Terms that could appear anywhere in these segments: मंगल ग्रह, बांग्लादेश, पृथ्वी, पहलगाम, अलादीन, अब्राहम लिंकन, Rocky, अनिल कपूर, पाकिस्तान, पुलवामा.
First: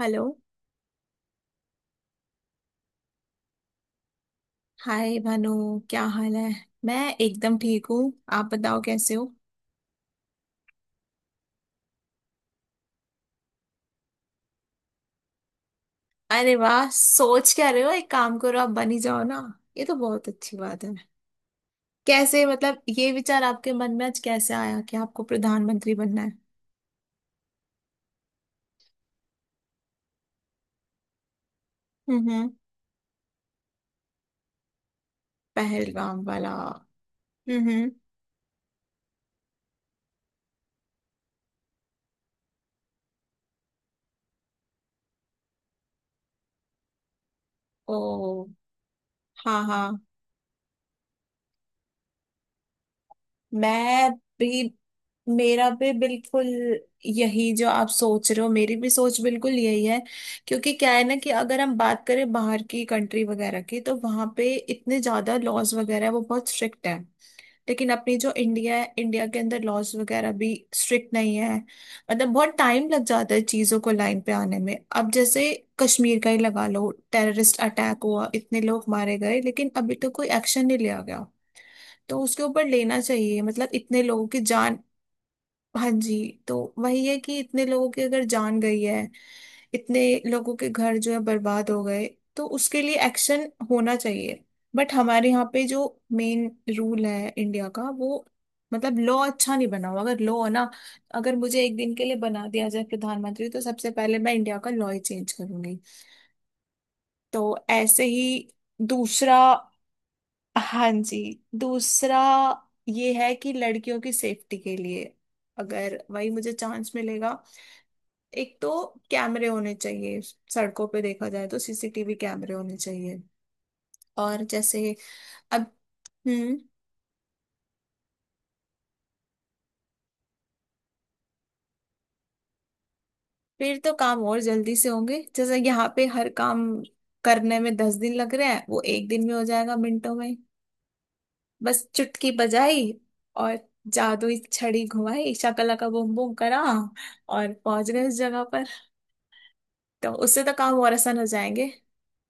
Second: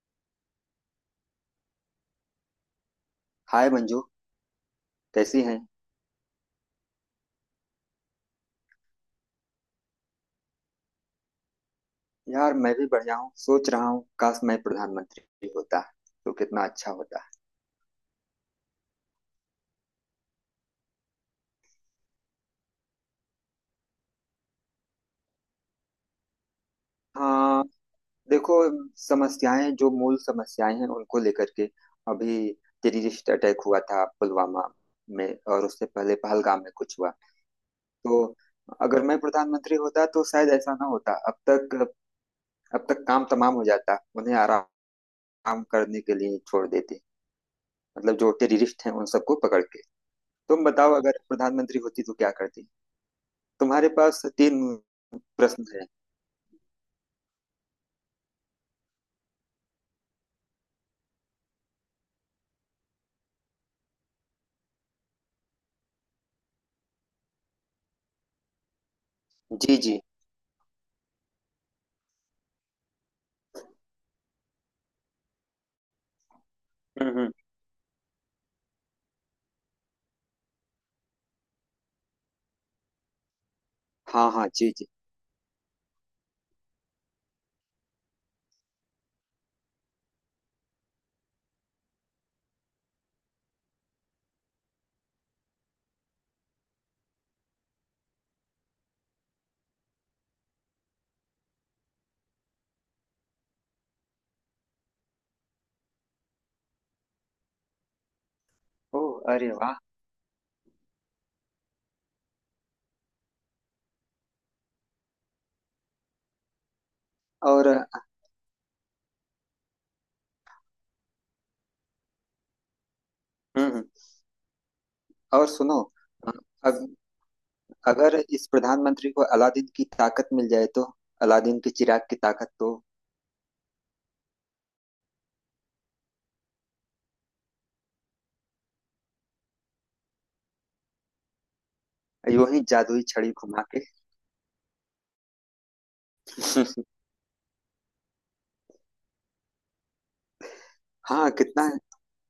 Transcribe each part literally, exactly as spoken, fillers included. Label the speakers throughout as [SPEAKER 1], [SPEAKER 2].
[SPEAKER 1] Hello.
[SPEAKER 2] Hi Manju.
[SPEAKER 1] Hi
[SPEAKER 2] कैसी
[SPEAKER 1] भानु।
[SPEAKER 2] हैं।
[SPEAKER 1] क्या हाल है? मैं एकदम ठीक हूँ, आप बताओ कैसे हो?
[SPEAKER 2] यार मैं भी बढ़िया हूँ। सोच रहा हूँ काश मैं प्रधानमंत्री होता तो
[SPEAKER 1] अरे
[SPEAKER 2] कितना
[SPEAKER 1] वाह,
[SPEAKER 2] अच्छा होता।
[SPEAKER 1] सोच क्या रहे हो, एक काम करो आप बन ही जाओ ना। ये तो बहुत अच्छी बात है। कैसे, मतलब ये विचार आपके मन में आज कैसे आया कि आपको प्रधानमंत्री बनना है?
[SPEAKER 2] हाँ, देखो, समस्याएं जो मूल समस्याएं हैं उनको लेकर के
[SPEAKER 1] हम्म हम्म।
[SPEAKER 2] अभी टेररिस्ट अटैक हुआ था पुलवामा में, और उससे पहले
[SPEAKER 1] पहलगाम वाला।
[SPEAKER 2] पहलगाम में कुछ हुआ।
[SPEAKER 1] हम्म हम्म।
[SPEAKER 2] तो अगर मैं प्रधानमंत्री होता तो शायद ऐसा ना होता अब तक। अब तक काम तमाम हो जाता, उन्हें आराम करने के लिए छोड़ देते। मतलब जो
[SPEAKER 1] ओ।
[SPEAKER 2] टेररिस्ट हैं उन सबको पकड़
[SPEAKER 1] हाँ
[SPEAKER 2] के।
[SPEAKER 1] हाँ।
[SPEAKER 2] तुम बताओ अगर प्रधानमंत्री होती तो क्या करती। तुम्हारे
[SPEAKER 1] मैं
[SPEAKER 2] पास
[SPEAKER 1] भी,
[SPEAKER 2] तीन प्रश्न
[SPEAKER 1] मेरा
[SPEAKER 2] है।
[SPEAKER 1] भी बिल्कुल यही जो आप सोच रहे हो, मेरी भी सोच बिल्कुल यही है। क्योंकि क्या है ना कि अगर हम बात करें बाहर की कंट्री वगैरह की तो वहां पे इतने ज्यादा लॉज वगैरह है, वो बहुत स्ट्रिक्ट है। लेकिन अपनी जो इंडिया है, इंडिया के अंदर
[SPEAKER 2] जी
[SPEAKER 1] लॉज
[SPEAKER 2] जी।
[SPEAKER 1] वगैरह भी स्ट्रिक्ट नहीं है, मतलब बहुत टाइम लग जाता है चीजों को लाइन पे आने में। अब जैसे कश्मीर का ही लगा लो,
[SPEAKER 2] हम्म हम्म।
[SPEAKER 1] टेररिस्ट अटैक हुआ, इतने लोग मारे गए, लेकिन अभी तक कोई एक्शन नहीं लिया गया। तो उसके ऊपर लेना चाहिए, मतलब इतने लोगों
[SPEAKER 2] हाँ
[SPEAKER 1] की
[SPEAKER 2] हाँ जी
[SPEAKER 1] जान।
[SPEAKER 2] जी।
[SPEAKER 1] हाँ जी। तो वही है कि इतने लोगों की अगर जान गई है, इतने लोगों के घर जो है बर्बाद हो गए, तो उसके लिए एक्शन होना चाहिए। बट हमारे यहाँ पे जो मेन रूल है इंडिया का वो, मतलब लॉ अच्छा नहीं बना हुआ। अगर लॉ ना, अगर मुझे एक दिन के लिए बना दिया जाए प्रधानमंत्री तो सबसे पहले मैं इंडिया का लॉ ही चेंज करूंगी। तो ऐसे ही।
[SPEAKER 2] ओह,
[SPEAKER 1] दूसरा,
[SPEAKER 2] अरे वाह।
[SPEAKER 1] हाँ जी। दूसरा ये है कि लड़कियों की सेफ्टी के लिए, अगर वही मुझे चांस मिलेगा,
[SPEAKER 2] और हम्म
[SPEAKER 1] एक तो कैमरे होने चाहिए, सड़कों पे देखा जाए तो सीसीटीवी कैमरे होने चाहिए।
[SPEAKER 2] हम्म।
[SPEAKER 1] और जैसे,
[SPEAKER 2] और
[SPEAKER 1] अब।
[SPEAKER 2] सुनो,
[SPEAKER 1] हम्म।
[SPEAKER 2] अग, अगर इस प्रधानमंत्री को अलादीन की ताकत मिल जाए तो। अलादीन के चिराग की ताकत तो
[SPEAKER 1] फिर तो काम और जल्दी से होंगे, जैसे यहाँ पे हर काम करने में दस दिन लग रहे हैं, वो एक दिन में हो जाएगा, मिनटों में। बस चुटकी
[SPEAKER 2] यूं ही
[SPEAKER 1] बजाई
[SPEAKER 2] जादुई छड़ी
[SPEAKER 1] और
[SPEAKER 2] घुमा के।
[SPEAKER 1] जादुई छड़ी घुमाई, शाकाला का बूम बूम करा और पहुंच गए उस जगह। तो उससे तो काम और आसान हो
[SPEAKER 2] हाँ कितना
[SPEAKER 1] जाएंगे।
[SPEAKER 2] है।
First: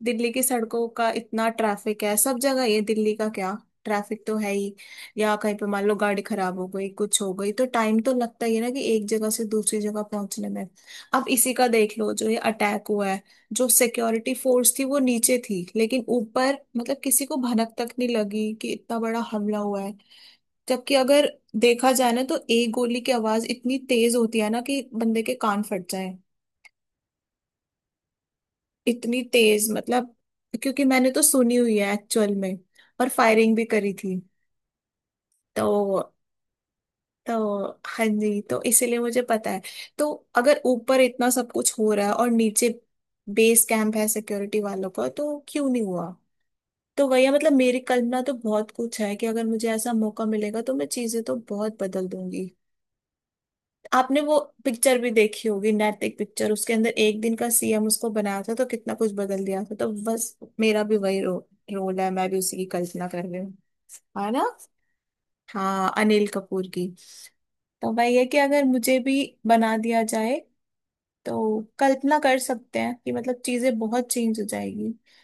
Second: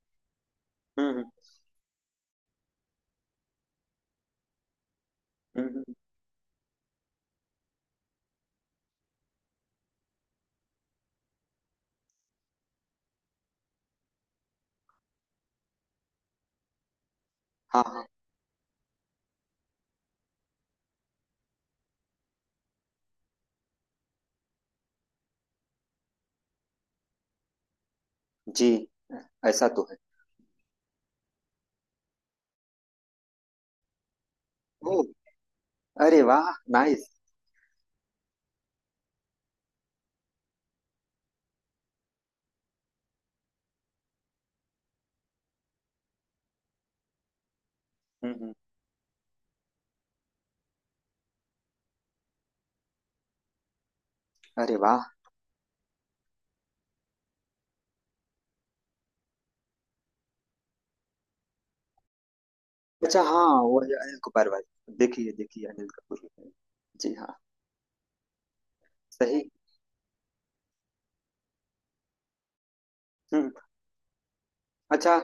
[SPEAKER 1] दिल्ली की सड़कों
[SPEAKER 2] हम्म
[SPEAKER 1] का
[SPEAKER 2] हम्म।
[SPEAKER 1] इतना ट्रैफिक है, सब जगह, ये दिल्ली का क्या, ट्रैफिक तो है ही। या कहीं पे
[SPEAKER 2] हम्म,
[SPEAKER 1] मान लो
[SPEAKER 2] हम्म,
[SPEAKER 1] गाड़ी खराब हो गई, कुछ हो गई, तो टाइम तो लगता ही है ना कि एक जगह से दूसरी जगह पहुंचने में। अब इसी का देख लो, जो ये अटैक हुआ है, जो सिक्योरिटी फोर्स थी वो नीचे थी, लेकिन ऊपर मतलब किसी को भनक
[SPEAKER 2] हाँ
[SPEAKER 1] तक
[SPEAKER 2] हाँ
[SPEAKER 1] नहीं लगी कि इतना बड़ा हमला हुआ है। जबकि अगर देखा जाए ना, तो एक गोली की आवाज इतनी तेज होती है ना कि बंदे के कान फट जाए।
[SPEAKER 2] जी।
[SPEAKER 1] इतनी
[SPEAKER 2] ऐसा
[SPEAKER 1] तेज
[SPEAKER 2] तो है।
[SPEAKER 1] मतलब, क्योंकि मैंने तो सुनी हुई है एक्चुअल में, और फायरिंग भी करी थी।
[SPEAKER 2] ओ,
[SPEAKER 1] तो
[SPEAKER 2] अरे वाह, नाइस।
[SPEAKER 1] तो हाँ जी, तो इसीलिए मुझे पता है। तो अगर ऊपर इतना सब कुछ हो रहा है और नीचे बेस कैंप है सिक्योरिटी वालों का, तो क्यों नहीं हुआ। तो वही है, मतलब मेरी कल्पना तो
[SPEAKER 2] हम्म, हम्म।
[SPEAKER 1] बहुत कुछ है कि अगर मुझे ऐसा मौका मिलेगा तो मैं चीजें तो बहुत बदल दूंगी। आपने वो
[SPEAKER 2] अरे
[SPEAKER 1] पिक्चर
[SPEAKER 2] वाह।
[SPEAKER 1] भी देखी होगी, नैतिक पिक्चर, उसके अंदर एक दिन का सीएम उसको बनाया था तो कितना कुछ बदल दिया था। तो बस मेरा भी वही रो, रोल है, मैं भी उसी की कल्पना
[SPEAKER 2] अच्छा,
[SPEAKER 1] कर रही
[SPEAKER 2] हाँ
[SPEAKER 1] हूँ।
[SPEAKER 2] वो है अनिल
[SPEAKER 1] है ना।
[SPEAKER 2] कपूर भाई, देखिए देखिए अनिल
[SPEAKER 1] हाँ, अनिल
[SPEAKER 2] कपूर।
[SPEAKER 1] कपूर की।
[SPEAKER 2] जी हाँ।
[SPEAKER 1] तो भाई ये कि अगर मुझे भी
[SPEAKER 2] सही।
[SPEAKER 1] बना दिया जाए, तो कल्पना कर सकते हैं कि मतलब
[SPEAKER 2] हम्म।
[SPEAKER 1] चीजें बहुत चेंज हो जाएगी।
[SPEAKER 2] अच्छा,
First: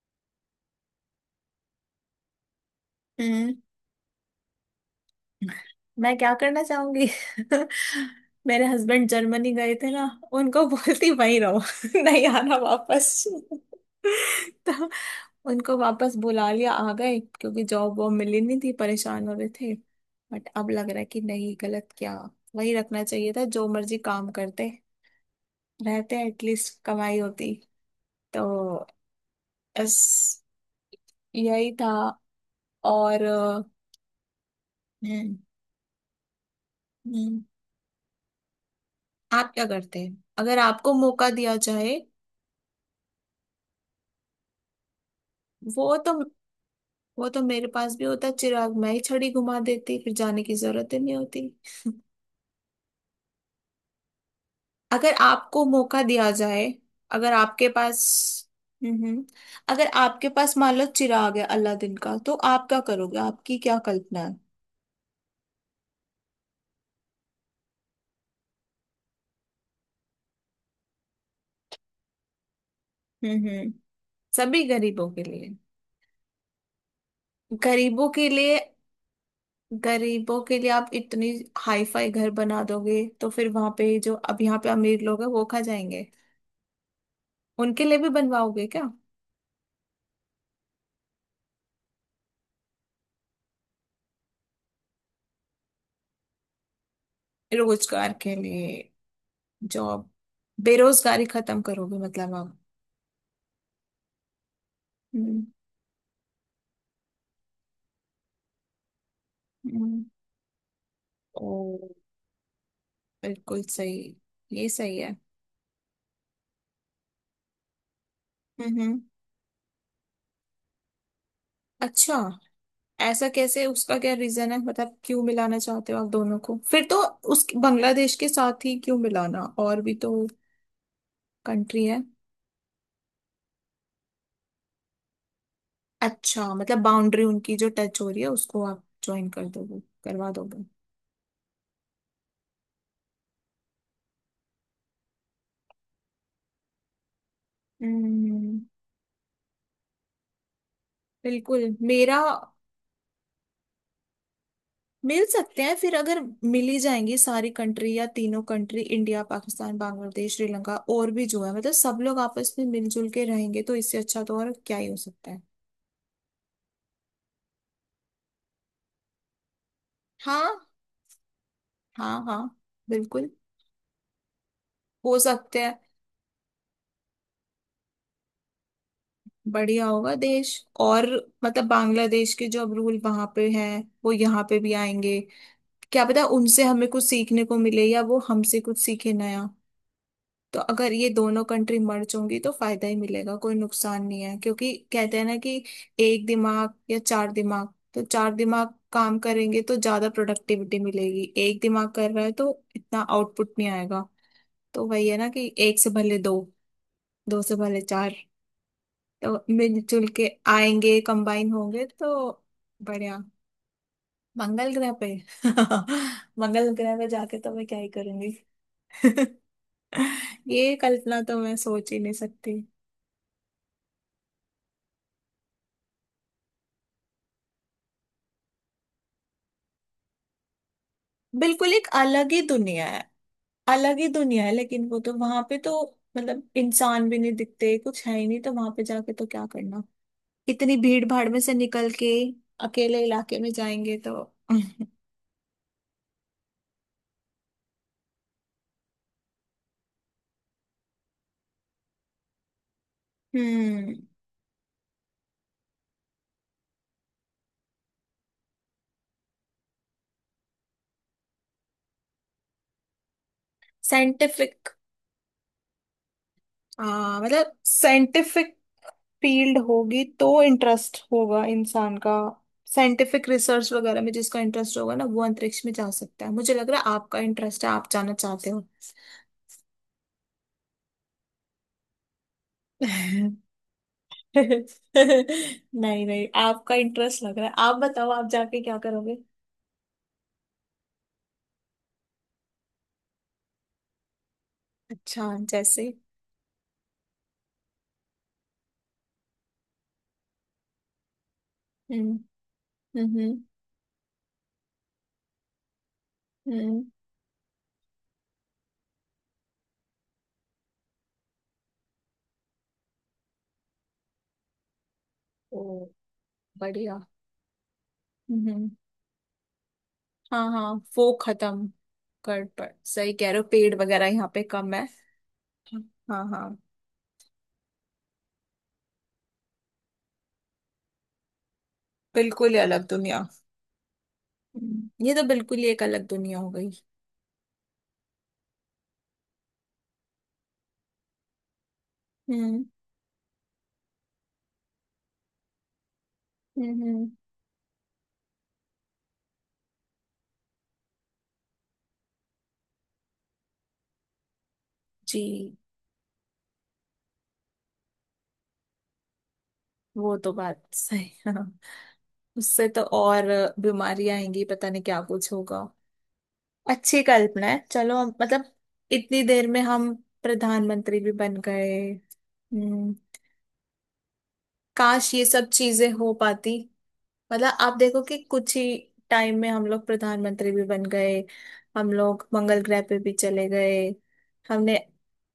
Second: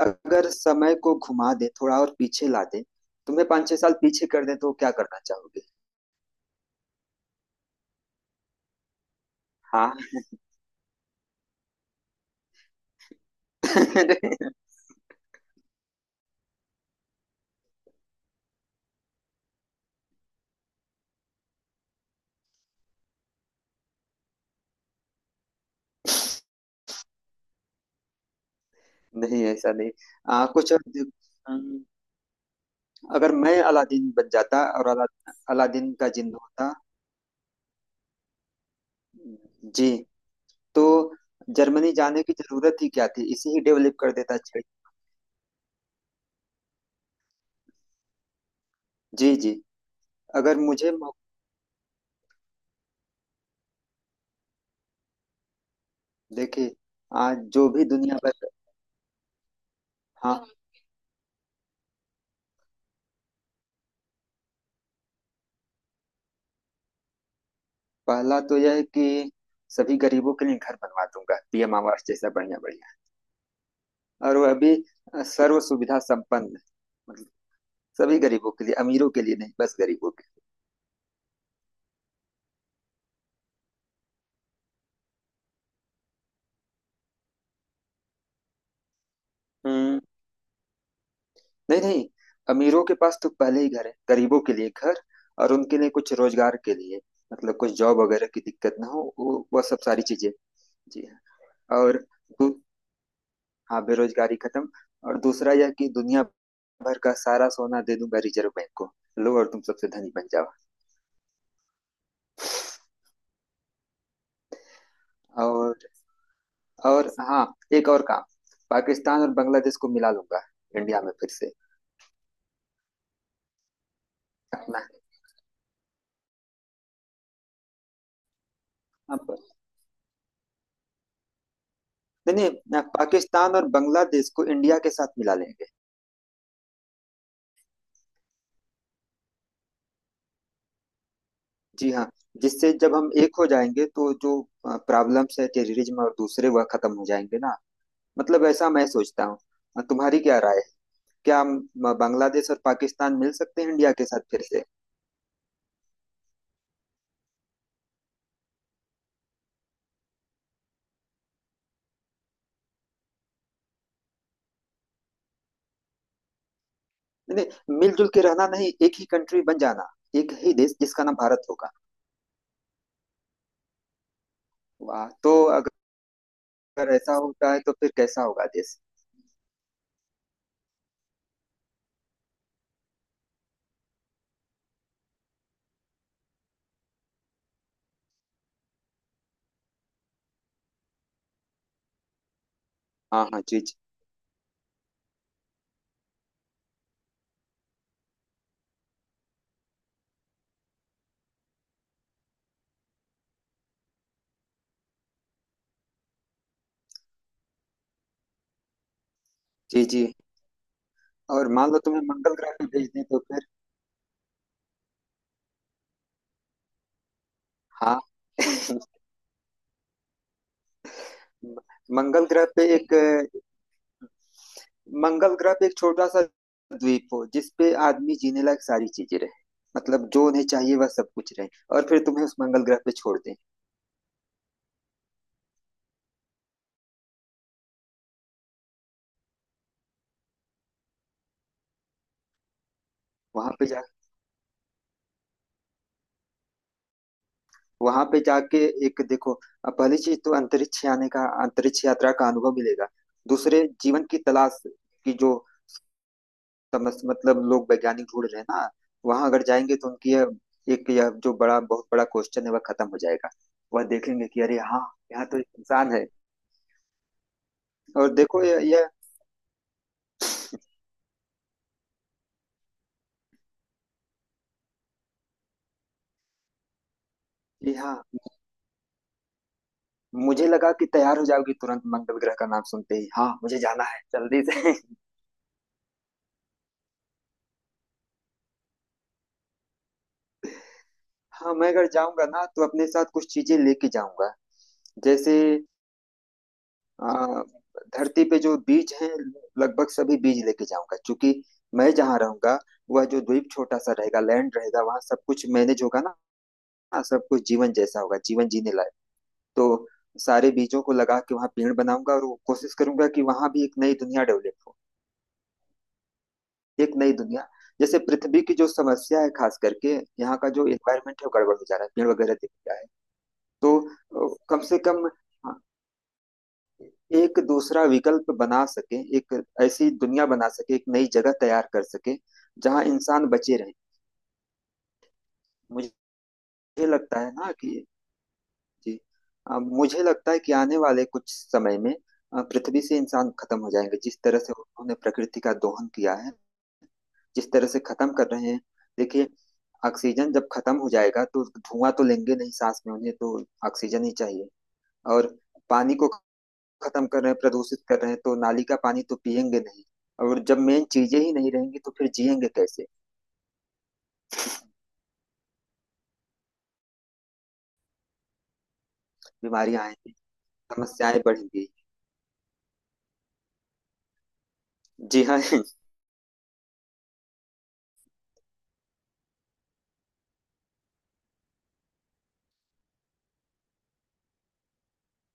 [SPEAKER 2] अगर समय को घुमा दे थोड़ा और पीछे ला दे, तुम्हें
[SPEAKER 1] हम्म।
[SPEAKER 2] पाँच छह साल पीछे कर दे तो क्या करना चाहोगे।
[SPEAKER 1] मैं क्या करना चाहूंगी? मेरे हस्बैंड जर्मनी गए थे
[SPEAKER 2] हाँ।
[SPEAKER 1] ना, उनको बोलती वहीं रहो नहीं आना वापस। तो उनको वापस बुला लिया, आ गए, क्योंकि जॉब वॉब मिली नहीं थी, परेशान हो रहे थे। बट अब लग रहा है कि नहीं, गलत क्या, वही रखना चाहिए था, जो मर्जी काम करते रहते, एटलीस्ट कमाई होती। तो
[SPEAKER 2] नहीं ऐसा नहीं।
[SPEAKER 1] बस
[SPEAKER 2] आ, कुछ और दे-
[SPEAKER 1] यही
[SPEAKER 2] अम,
[SPEAKER 1] था। और
[SPEAKER 2] अगर मैं
[SPEAKER 1] अ,
[SPEAKER 2] अलादीन बन जाता और अला,
[SPEAKER 1] हम्म,
[SPEAKER 2] अलादीन का जिन्न होता।
[SPEAKER 1] हम्म, आप क्या
[SPEAKER 2] जी,
[SPEAKER 1] करते हैं अगर
[SPEAKER 2] तो
[SPEAKER 1] आपको मौका दिया
[SPEAKER 2] जर्मनी
[SPEAKER 1] जाए?
[SPEAKER 2] जाने की जरूरत ही क्या थी, इसे ही डेवलप कर देता। अच्छा।
[SPEAKER 1] वो तो वो तो मेरे पास भी होता चिराग, मैं ही छड़ी
[SPEAKER 2] जी जी।
[SPEAKER 1] घुमा देती, फिर जाने की
[SPEAKER 2] अगर मुझे
[SPEAKER 1] जरूरत ही
[SPEAKER 2] मौ-
[SPEAKER 1] नहीं होती। अगर आपको मौका दिया जाए,
[SPEAKER 2] देखिए,
[SPEAKER 1] अगर
[SPEAKER 2] आज
[SPEAKER 1] आपके
[SPEAKER 2] जो भी
[SPEAKER 1] पास,
[SPEAKER 2] दुनिया भर।
[SPEAKER 1] हम्म, अगर आपके
[SPEAKER 2] हाँ,
[SPEAKER 1] पास मान लो चिराग है अलादीन का तो आप क्या करोगे, आपकी क्या कल्पना है?
[SPEAKER 2] पहला तो यह है कि सभी गरीबों के लिए घर बनवा दूंगा, पी एम आवास जैसा बढ़िया बढ़िया।
[SPEAKER 1] हम्म।
[SPEAKER 2] और वह
[SPEAKER 1] सभी
[SPEAKER 2] भी
[SPEAKER 1] गरीबों
[SPEAKER 2] अ,
[SPEAKER 1] के लिए।
[SPEAKER 2] सर्व सुविधा संपन्न। मतलब
[SPEAKER 1] गरीबों
[SPEAKER 2] सभी
[SPEAKER 1] के
[SPEAKER 2] गरीबों
[SPEAKER 1] लिए।
[SPEAKER 2] के लिए, अमीरों के लिए नहीं, बस गरीबों के।
[SPEAKER 1] गरीबों के लिए आप इतनी हाई फाई घर बना दोगे तो फिर वहां पे जो अब यहाँ पे अमीर लोग हैं वो खा जाएंगे। उनके लिए भी बनवाओगे क्या?
[SPEAKER 2] हम्म। नहीं नहीं, अमीरों के पास तो पहले ही घर है, गरीबों के लिए घर। और उनके लिए कुछ रोजगार के लिए, मतलब कुछ जॉब
[SPEAKER 1] रोजगार
[SPEAKER 2] वगैरह
[SPEAKER 1] के
[SPEAKER 2] की
[SPEAKER 1] लिए,
[SPEAKER 2] दिक्कत ना हो, वो वह सब सारी
[SPEAKER 1] जॉब,
[SPEAKER 2] चीजें। जी
[SPEAKER 1] बेरोजगारी खत्म
[SPEAKER 2] हाँ। और
[SPEAKER 1] करोगे मतलब
[SPEAKER 2] दू,
[SPEAKER 1] आप।
[SPEAKER 2] हाँ बेरोजगारी खत्म। और
[SPEAKER 1] हम्म
[SPEAKER 2] दूसरा यह कि दुनिया भर का सारा सोना दे दूंगा रिजर्व बैंक को। लो, और तुम सबसे
[SPEAKER 1] हम्म।
[SPEAKER 2] धनी बन जाओ।
[SPEAKER 1] ओ बिल्कुल सही। ये सही है।
[SPEAKER 2] और और हाँ, एक और काम।
[SPEAKER 1] हम्म, हम्म।
[SPEAKER 2] पाकिस्तान और बांग्लादेश को मिला लूंगा इंडिया में फिर से।
[SPEAKER 1] अच्छा, ऐसा कैसे, उसका क्या रीजन है,
[SPEAKER 2] अपना।
[SPEAKER 1] मतलब क्यों मिलाना चाहते हो आप दोनों को, फिर तो उस बांग्लादेश के साथ ही क्यों
[SPEAKER 2] अब
[SPEAKER 1] मिलाना, और भी तो कंट्री है।
[SPEAKER 2] नहीं नहीं ना, पाकिस्तान और बांग्लादेश को इंडिया के साथ मिला लेंगे।
[SPEAKER 1] अच्छा, मतलब बाउंड्री उनकी जो टच हो रही है उसको आप ज्वाइन कर दोगे, करवा दोगे।
[SPEAKER 2] जी हाँ। जिससे जब हम एक हो जाएंगे तो जो प्रॉब्लम्स है टेररिज्म और दूसरे वह खत्म हो जाएंगे ना। मतलब
[SPEAKER 1] हम्म।
[SPEAKER 2] ऐसा मैं सोचता हूँ। अ, तुम्हारी क्या राय है। क्या हम
[SPEAKER 1] बिल्कुल
[SPEAKER 2] अ,
[SPEAKER 1] मेरा।
[SPEAKER 2] बांग्लादेश और पाकिस्तान मिल सकते हैं इंडिया के साथ फिर से।
[SPEAKER 1] मिल सकते हैं, फिर अगर मिल ही जाएंगी सारी कंट्री, या तीनों कंट्री इंडिया पाकिस्तान बांग्लादेश श्रीलंका और भी जो है, मतलब सब लोग आपस में मिलजुल के रहेंगे, तो इससे अच्छा तो और क्या ही हो सकता है।
[SPEAKER 2] नहीं नहीं, मिलजुल के रहना नहीं, एक ही कंट्री बन जाना। एक
[SPEAKER 1] हाँ
[SPEAKER 2] ही देश जिसका नाम भारत होगा।
[SPEAKER 1] हाँ। हाँ बिल्कुल।
[SPEAKER 2] वाह,
[SPEAKER 1] हो
[SPEAKER 2] तो
[SPEAKER 1] सकते हैं।
[SPEAKER 2] अगर ऐसा होता है तो फिर कैसा होगा देश।
[SPEAKER 1] बढ़िया होगा देश। और मतलब बांग्लादेश के जो अब रूल वहां पे हैं वो यहाँ पे भी आएंगे, क्या पता उनसे हमें कुछ सीखने को मिले या वो हमसे कुछ सीखे नया। तो अगर ये दोनों कंट्री मर्ज होंगी तो फायदा ही
[SPEAKER 2] हाँ
[SPEAKER 1] मिलेगा,
[SPEAKER 2] हाँ
[SPEAKER 1] कोई
[SPEAKER 2] जी जी।
[SPEAKER 1] नुकसान नहीं है, क्योंकि कहते हैं ना कि एक दिमाग या चार दिमाग, तो चार दिमाग काम करेंगे तो ज्यादा प्रोडक्टिविटी मिलेगी, एक दिमाग कर रहा है तो इतना आउटपुट नहीं आएगा। तो वही है ना कि एक से भले दो, दो से भले चार। तो
[SPEAKER 2] जी जी।
[SPEAKER 1] मिलजुल के आएंगे,
[SPEAKER 2] और
[SPEAKER 1] कंबाइन
[SPEAKER 2] मान लो
[SPEAKER 1] होंगे
[SPEAKER 2] तुम्हें
[SPEAKER 1] तो।
[SPEAKER 2] मंगल ग्रह पे भेज दें तो
[SPEAKER 1] बढ़िया।
[SPEAKER 2] फिर।
[SPEAKER 1] मंगल ग्रह पे मंगल ग्रह पे जाके तो मैं क्या ही
[SPEAKER 2] हाँ।
[SPEAKER 1] करूंगी। ये कल्पना तो मैं सोच ही नहीं
[SPEAKER 2] मंगल ग्रह
[SPEAKER 1] सकती।
[SPEAKER 2] पे एक, मंगल ग्रह पे एक छोटा सा द्वीप हो जिसपे आदमी जीने लायक सारी चीजें रहे। मतलब जो उन्हें चाहिए वह सब कुछ रहे।
[SPEAKER 1] बिल्कुल एक
[SPEAKER 2] और फिर तुम्हें
[SPEAKER 1] अलग
[SPEAKER 2] उस
[SPEAKER 1] ही
[SPEAKER 2] मंगल ग्रह
[SPEAKER 1] दुनिया
[SPEAKER 2] पे
[SPEAKER 1] है।
[SPEAKER 2] छोड़ दें।
[SPEAKER 1] अलग ही दुनिया है लेकिन वो तो, वहां पे तो मतलब इंसान भी नहीं दिखते, कुछ है ही नहीं, तो वहां पे जाके तो क्या करना, इतनी भीड़ भाड़ में से निकल के अकेले इलाके
[SPEAKER 2] वहां
[SPEAKER 1] में
[SPEAKER 2] पे जा
[SPEAKER 1] जाएंगे तो।
[SPEAKER 2] वहां पे जाके, एक देखो, अब पहली चीज तो अंतरिक्ष आने का, अंतरिक्ष यात्रा का अनुभव मिलेगा। दूसरे
[SPEAKER 1] हम्म।
[SPEAKER 2] जीवन की तलाश की जो समझ, मतलब लोग वैज्ञानिक ढूंढ रहे हैं ना। वहां अगर जाएंगे तो उनकी यह एक यह जो बड़ा बहुत बड़ा क्वेश्चन है वह खत्म हो जाएगा। वह देखेंगे कि अरे
[SPEAKER 1] साइंटिफिक।
[SPEAKER 2] हाँ, यहाँ तो एक इंसान है।
[SPEAKER 1] आ मतलब
[SPEAKER 2] और देखो,
[SPEAKER 1] साइंटिफिक
[SPEAKER 2] यह यह
[SPEAKER 1] फील्ड होगी तो इंटरेस्ट होगा इंसान का। साइंटिफिक रिसर्च वगैरह में जिसका इंटरेस्ट होगा ना वो अंतरिक्ष में जा सकता है। मुझे लग रहा है आपका इंटरेस्ट है,
[SPEAKER 2] ये
[SPEAKER 1] आप
[SPEAKER 2] हाँ,
[SPEAKER 1] जाना चाहते हो।
[SPEAKER 2] मुझे लगा कि तैयार हो जाओगी तुरंत मंगल ग्रह का नाम सुनते ही, हाँ मुझे जाना है जल्दी से।
[SPEAKER 1] नहीं नहीं, आपका इंटरेस्ट लग रहा है, आप बताओ आप जाके क्या करोगे।
[SPEAKER 2] हाँ मैं अगर जाऊंगा ना तो अपने साथ कुछ चीजें लेके जाऊंगा।
[SPEAKER 1] अच्छा,
[SPEAKER 2] जैसे
[SPEAKER 1] जैसे।
[SPEAKER 2] आ, धरती पे जो बीज हैं, लगभग सभी बीज लेके जाऊंगा, क्योंकि मैं
[SPEAKER 1] हम्म।
[SPEAKER 2] जहाँ रहूंगा वह जो
[SPEAKER 1] हम्म।
[SPEAKER 2] द्वीप छोटा सा रहेगा, लैंड रहेगा, वहां सब कुछ मैनेज होगा
[SPEAKER 1] हम्म।
[SPEAKER 2] ना। सब कुछ जीवन जैसा होगा, जीवन जीने लायक। तो सारे बीजों को लगा के वहां पेड़ बनाऊंगा और वो कोशिश करूंगा कि वहां भी एक नई दुनिया डेवलप हो।
[SPEAKER 1] ओ
[SPEAKER 2] एक
[SPEAKER 1] बढ़िया।
[SPEAKER 2] नई दुनिया। जैसे पृथ्वी की जो
[SPEAKER 1] हम्म।
[SPEAKER 2] समस्या है, खास करके यहाँ का
[SPEAKER 1] हाँ
[SPEAKER 2] जो
[SPEAKER 1] हाँ वो
[SPEAKER 2] एनवायरमेंट है वो गड़बड़ हो
[SPEAKER 1] खत्म
[SPEAKER 2] जा रहा है, पेड़ वगैरह
[SPEAKER 1] कर,
[SPEAKER 2] दिख
[SPEAKER 1] पर
[SPEAKER 2] रहा है।
[SPEAKER 1] सही कह रहे हो, पेड़
[SPEAKER 2] तो
[SPEAKER 1] वगैरह यहाँ
[SPEAKER 2] अ,
[SPEAKER 1] पे
[SPEAKER 2] कम
[SPEAKER 1] कम
[SPEAKER 2] से
[SPEAKER 1] है।
[SPEAKER 2] कम हाँ,
[SPEAKER 1] हाँ हाँ।
[SPEAKER 2] एक दूसरा विकल्प बना सके, एक ऐसी दुनिया बना सके, एक नई जगह तैयार कर सके
[SPEAKER 1] बिल्कुल ही
[SPEAKER 2] जहां
[SPEAKER 1] अलग दुनिया।
[SPEAKER 2] इंसान बचे रहे।
[SPEAKER 1] हम्म, ये तो बिल्कुल ही एक अलग
[SPEAKER 2] मुझे
[SPEAKER 1] दुनिया हो गई।
[SPEAKER 2] लगता है ना कि जी अ, मुझे लगता है कि आने वाले कुछ समय में अ,
[SPEAKER 1] हम्म।
[SPEAKER 2] पृथ्वी से इंसान खत्म हो जाएंगे, जिस तरह से उन्होंने प्रकृति का दोहन किया है,
[SPEAKER 1] हम्म। हम्म,
[SPEAKER 2] जिस तरह से खत्म कर रहे हैं। देखिए, ऑक्सीजन जब खत्म हो जाएगा तो धुआं तो लेंगे नहीं सांस में, उन्हें तो ऑक्सीजन ही चाहिए। और
[SPEAKER 1] जी।
[SPEAKER 2] पानी को खत्म कर रहे हैं, प्रदूषित कर रहे हैं, तो नाली का पानी तो पियेंगे नहीं।
[SPEAKER 1] वो तो
[SPEAKER 2] और जब
[SPEAKER 1] बात
[SPEAKER 2] मेन
[SPEAKER 1] सही
[SPEAKER 2] चीजें
[SPEAKER 1] है।
[SPEAKER 2] ही नहीं रहेंगी तो फिर जिएंगे
[SPEAKER 1] उससे तो
[SPEAKER 2] कैसे।
[SPEAKER 1] और बीमारियां आएंगी, पता नहीं क्या कुछ होगा। अच्छी कल्पना है, चलो हम मतलब इतनी देर में
[SPEAKER 2] बीमारियां
[SPEAKER 1] हम
[SPEAKER 2] आएंगी,
[SPEAKER 1] प्रधानमंत्री भी
[SPEAKER 2] समस्याएं
[SPEAKER 1] बन
[SPEAKER 2] बढ़ेंगी।
[SPEAKER 1] गए। हम्म। काश
[SPEAKER 2] जी
[SPEAKER 1] ये
[SPEAKER 2] हाँ।
[SPEAKER 1] सब चीजें हो पाती। मतलब आप देखो कि कुछ ही टाइम में हम लोग प्रधानमंत्री भी बन गए, हम लोग मंगल ग्रह पे भी चले गए, हमने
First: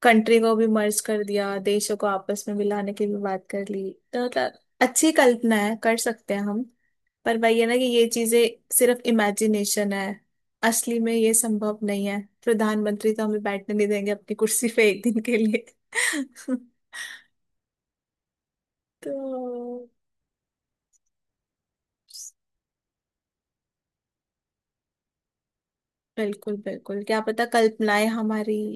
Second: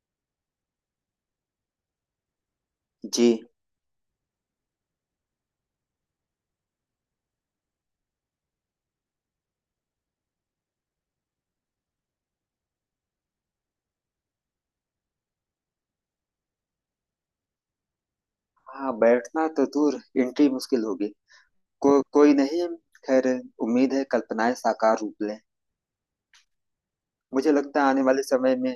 [SPEAKER 1] कंट्री को भी मर्ज कर दिया, देशों को आपस में मिलाने की भी
[SPEAKER 2] जी
[SPEAKER 1] बात कर ली, तो मतलब अच्छी कल्पना है, कर सकते हैं हम। पर वही है ना कि ये चीजें सिर्फ इमेजिनेशन है, असली में ये संभव नहीं है, प्रधानमंत्री तो हमें बैठने नहीं देंगे अपनी कुर्सी पे एक दिन के लिए।
[SPEAKER 2] हाँ, बैठना तो
[SPEAKER 1] तो
[SPEAKER 2] दूर एंट्री मुश्किल होगी। को, कोई नहीं, खैर, उम्मीद है कल्पनाएं साकार रूप लें।
[SPEAKER 1] बिल्कुल बिल्कुल, क्या पता
[SPEAKER 2] मुझे लगता है आने
[SPEAKER 1] कल्पनाएं
[SPEAKER 2] वाले
[SPEAKER 1] हमारी,
[SPEAKER 2] समय में।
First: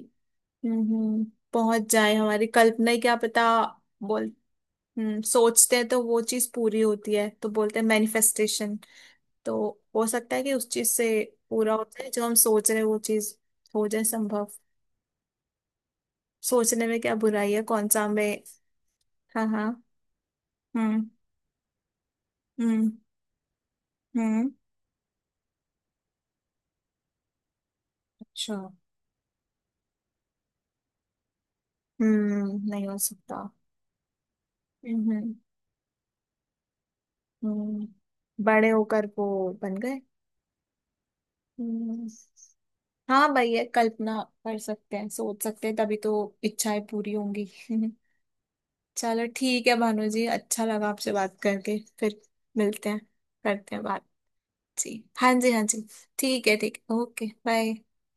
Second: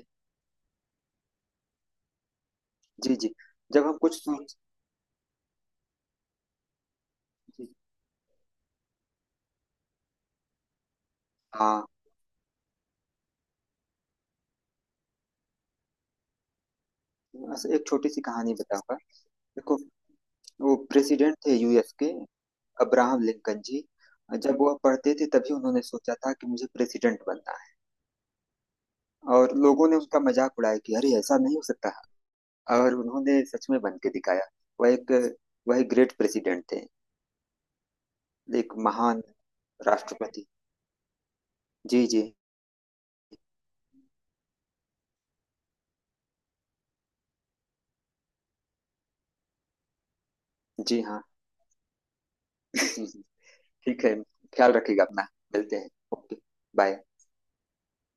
[SPEAKER 1] हम्म, पहुंच जाए, हमारी कल्पना ही क्या
[SPEAKER 2] जी जी।
[SPEAKER 1] पता।
[SPEAKER 2] जब हम कुछ
[SPEAKER 1] बोल।
[SPEAKER 2] सोच,
[SPEAKER 1] हम्म, सोचते हैं तो वो चीज पूरी होती है तो
[SPEAKER 2] जी,
[SPEAKER 1] बोलते हैं मैनिफेस्टेशन। तो हो सकता है कि उस चीज से पूरा
[SPEAKER 2] हाँ।
[SPEAKER 1] होता है जो हम सोच रहे हैं, वो चीज हो जाए संभव। सोचने में क्या बुराई है,
[SPEAKER 2] बस एक
[SPEAKER 1] कौन सा
[SPEAKER 2] छोटी सी
[SPEAKER 1] हमें।
[SPEAKER 2] कहानी बताऊंगा।
[SPEAKER 1] हाँ
[SPEAKER 2] देखो,
[SPEAKER 1] हाँ।
[SPEAKER 2] वो
[SPEAKER 1] हम्म
[SPEAKER 2] प्रेसिडेंट थे यू एस के,
[SPEAKER 1] हम्म।
[SPEAKER 2] अब्राहम लिंकन ji.
[SPEAKER 1] हम्म।
[SPEAKER 2] जब वह पढ़ते थे तभी उन्होंने सोचा था कि मुझे प्रेसिडेंट बनना है।
[SPEAKER 1] अच्छा।
[SPEAKER 2] और लोगों ने उनका मजाक उड़ाया कि अरे ऐसा नहीं हो सकता।
[SPEAKER 1] हम्म, नहीं
[SPEAKER 2] और
[SPEAKER 1] हो
[SPEAKER 2] उन्होंने
[SPEAKER 1] सकता।
[SPEAKER 2] सच में बन के दिखाया। वह
[SPEAKER 1] हम्म
[SPEAKER 2] एक
[SPEAKER 1] हम्म।
[SPEAKER 2] वह ग्रेट प्रेसिडेंट थे।
[SPEAKER 1] हम्म। बड़े
[SPEAKER 2] एक
[SPEAKER 1] होकर
[SPEAKER 2] महान
[SPEAKER 1] वो बन गए।
[SPEAKER 2] राष्ट्रपति। जी
[SPEAKER 1] हम्म।
[SPEAKER 2] जी।
[SPEAKER 1] हाँ भैया, कल्पना कर सकते हैं, सोच सकते हैं, तभी तो इच्छाएं पूरी होंगी। चलो ठीक है भानु जी, अच्छा लगा
[SPEAKER 2] जी
[SPEAKER 1] आपसे
[SPEAKER 2] हाँ।
[SPEAKER 1] बात करके, फिर मिलते हैं। करते हैं
[SPEAKER 2] ठीक
[SPEAKER 1] बात।
[SPEAKER 2] है, ख्याल
[SPEAKER 1] जी
[SPEAKER 2] रखिएगा अपना।
[SPEAKER 1] हाँ जी हाँ
[SPEAKER 2] मिलते
[SPEAKER 1] जी।
[SPEAKER 2] हैं। ओके,
[SPEAKER 1] ठीक है ठीक है
[SPEAKER 2] बाय।
[SPEAKER 1] Okay bye.